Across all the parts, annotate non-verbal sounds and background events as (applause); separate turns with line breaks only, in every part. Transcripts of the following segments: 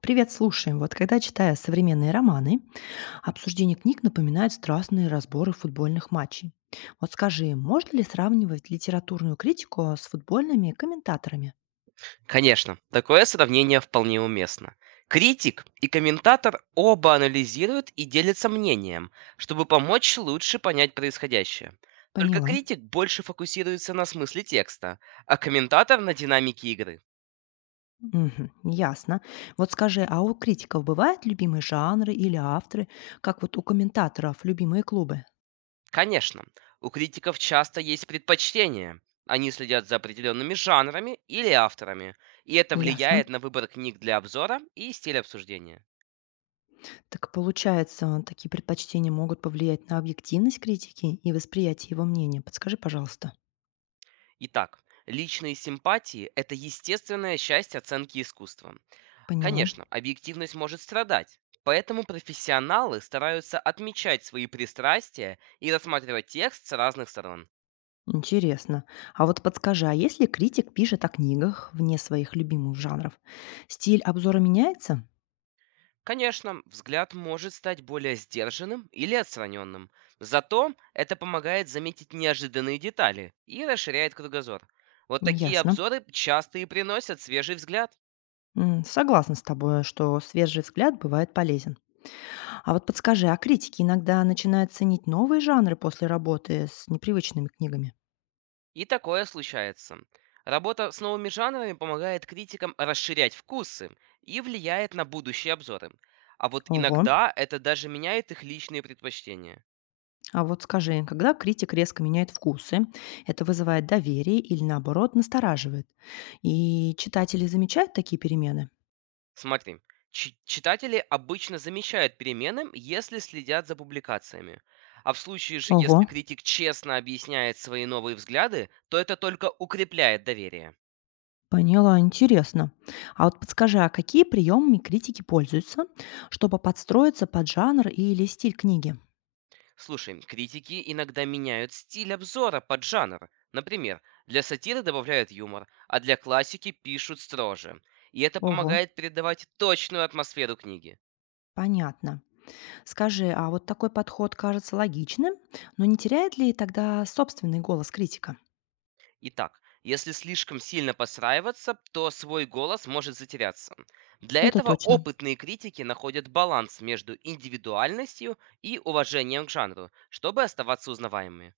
Привет, слушаем. Вот когда читая современные романы, обсуждение книг напоминает страстные разборы футбольных матчей. Вот скажи, можно ли сравнивать литературную критику с футбольными комментаторами?
Конечно, такое сравнение вполне уместно. Критик и комментатор оба анализируют и делятся мнением, чтобы помочь лучше понять происходящее. Только
Поняла.
критик больше фокусируется на смысле текста, а комментатор на динамике игры.
Мгм, ясно. Вот скажи, а у критиков бывают любимые жанры или авторы, как вот у комментаторов любимые клубы?
Конечно, у критиков часто есть предпочтения. Они следят за определенными жанрами или авторами, и это
Ясно.
влияет на выбор книг для обзора и стиль обсуждения.
Так получается, такие предпочтения могут повлиять на объективность критики и восприятие его мнения. Подскажи, пожалуйста.
Итак, личные симпатии– это естественная часть оценки искусства.
Поняла.
Конечно, объективность может страдать. Поэтому профессионалы стараются отмечать свои пристрастия и рассматривать текст с разных сторон.
Интересно. А вот подскажи, а если критик пишет о книгах вне своих любимых жанров, стиль обзора меняется?
Конечно, взгляд может стать более сдержанным или отстраненным. Зато это помогает заметить неожиданные детали и расширяет кругозор. Вот такие
Ясно.
обзоры часто и приносят свежий взгляд.
М, согласна с тобой, что свежий взгляд бывает полезен. А вот подскажи, а критики иногда начинают ценить новые жанры после работы с непривычными книгами?
И такое случается. Работа с новыми жанрами помогает критикам расширять вкусы и влияет на будущие обзоры. А вот
Ого.
иногда это даже меняет их личные предпочтения.
А вот скажи, когда критик резко меняет вкусы, это вызывает доверие или наоборот настораживает? И читатели замечают такие перемены?
Смотри, читатели обычно замечают перемены, если следят за публикациями. А в случае же,
Ого.
если критик честно объясняет свои новые взгляды, то это только укрепляет доверие.
Поняла, интересно. А вот подскажи, а какие приемами критики пользуются, чтобы подстроиться под жанр или стиль книги?
Слушай, критики иногда меняют стиль обзора под жанр. Например, для сатиры добавляют юмор, а для классики пишут строже. И это
Ого,
помогает передавать точную атмосферу книги.
понятно. Скажи, а вот такой подход кажется логичным, но не теряет ли тогда собственный голос критика?
Итак, если слишком сильно посраиваться, то свой голос может затеряться. Для
Это
этого
точно.
опытные критики находят баланс между индивидуальностью и уважением к жанру, чтобы оставаться узнаваемыми.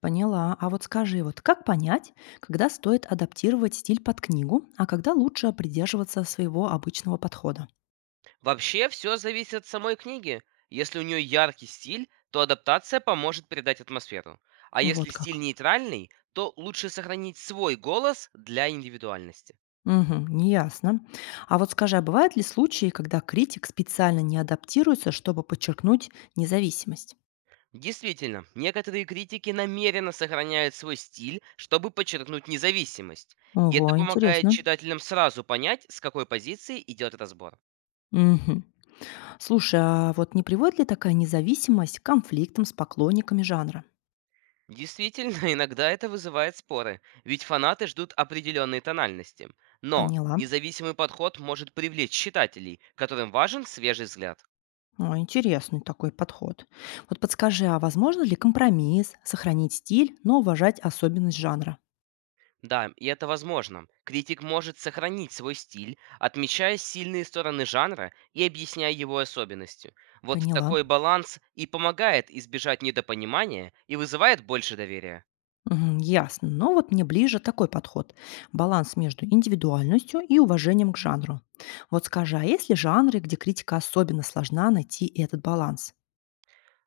Поняла. А вот скажи, вот как понять, когда стоит адаптировать стиль под книгу, а когда лучше придерживаться своего обычного подхода?
Вообще, все зависит от самой книги. Если у нее яркий стиль, то адаптация поможет передать атмосферу. А если
Вот
стиль
как.
нейтральный, то лучше сохранить свой голос для индивидуальности.
Мгм. Неясно. А вот скажи, а бывают ли случаи, когда критик специально не адаптируется, чтобы подчеркнуть независимость?
Действительно, некоторые критики намеренно сохраняют свой стиль, чтобы подчеркнуть независимость. И это
Ого,
помогает
интересно.
читателям сразу понять, с какой позиции идет разбор.
Мгм. Слушай, а вот не приводит ли такая независимость к конфликтам с поклонниками жанра?
Действительно, (laughs) иногда это вызывает споры, ведь фанаты ждут определенной тональности. Но
Поняла.
независимый подход может привлечь читателей, которым важен свежий взгляд.
О, интересный такой подход. Вот подскажи, а возможно ли компромисс, сохранить стиль, но уважать особенность жанра?
Да, и это возможно. Критик может сохранить свой стиль, отмечая сильные стороны жанра и объясняя его особенности. Вот
Поняла.
такой баланс и помогает избежать недопонимания и вызывает больше доверия.
Мгм, ясно. Но вот мне ближе такой подход. Баланс между индивидуальностью и уважением к жанру. Вот скажи, а есть ли жанры, где критика особенно сложна найти этот баланс?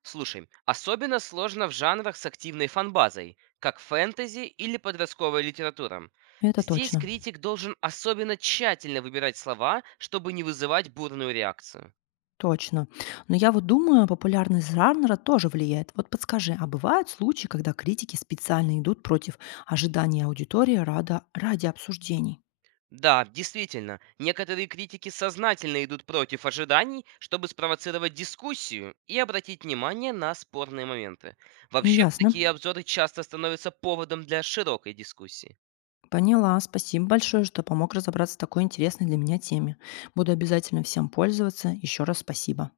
Слушай, особенно сложно в жанрах с активной фанбазой, как фэнтези или подростковая литература.
Это
Здесь
точно.
критик должен особенно тщательно выбирать слова, чтобы не вызывать бурную реакцию.
Точно. Но я вот думаю, популярность жанра тоже влияет. Вот подскажи, а бывают случаи, когда критики специально идут против ожиданий аудитории ради обсуждений?
Да, действительно, некоторые критики сознательно идут против ожиданий, чтобы спровоцировать дискуссию и обратить внимание на спорные моменты. Вообще,
Ясно.
такие обзоры часто становятся поводом для широкой дискуссии.
Поняла. Спасибо большое, что помог разобраться в такой интересной для меня теме. Буду обязательно всем пользоваться. Еще раз спасибо.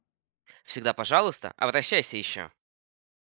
Всегда, пожалуйста, обращайся еще.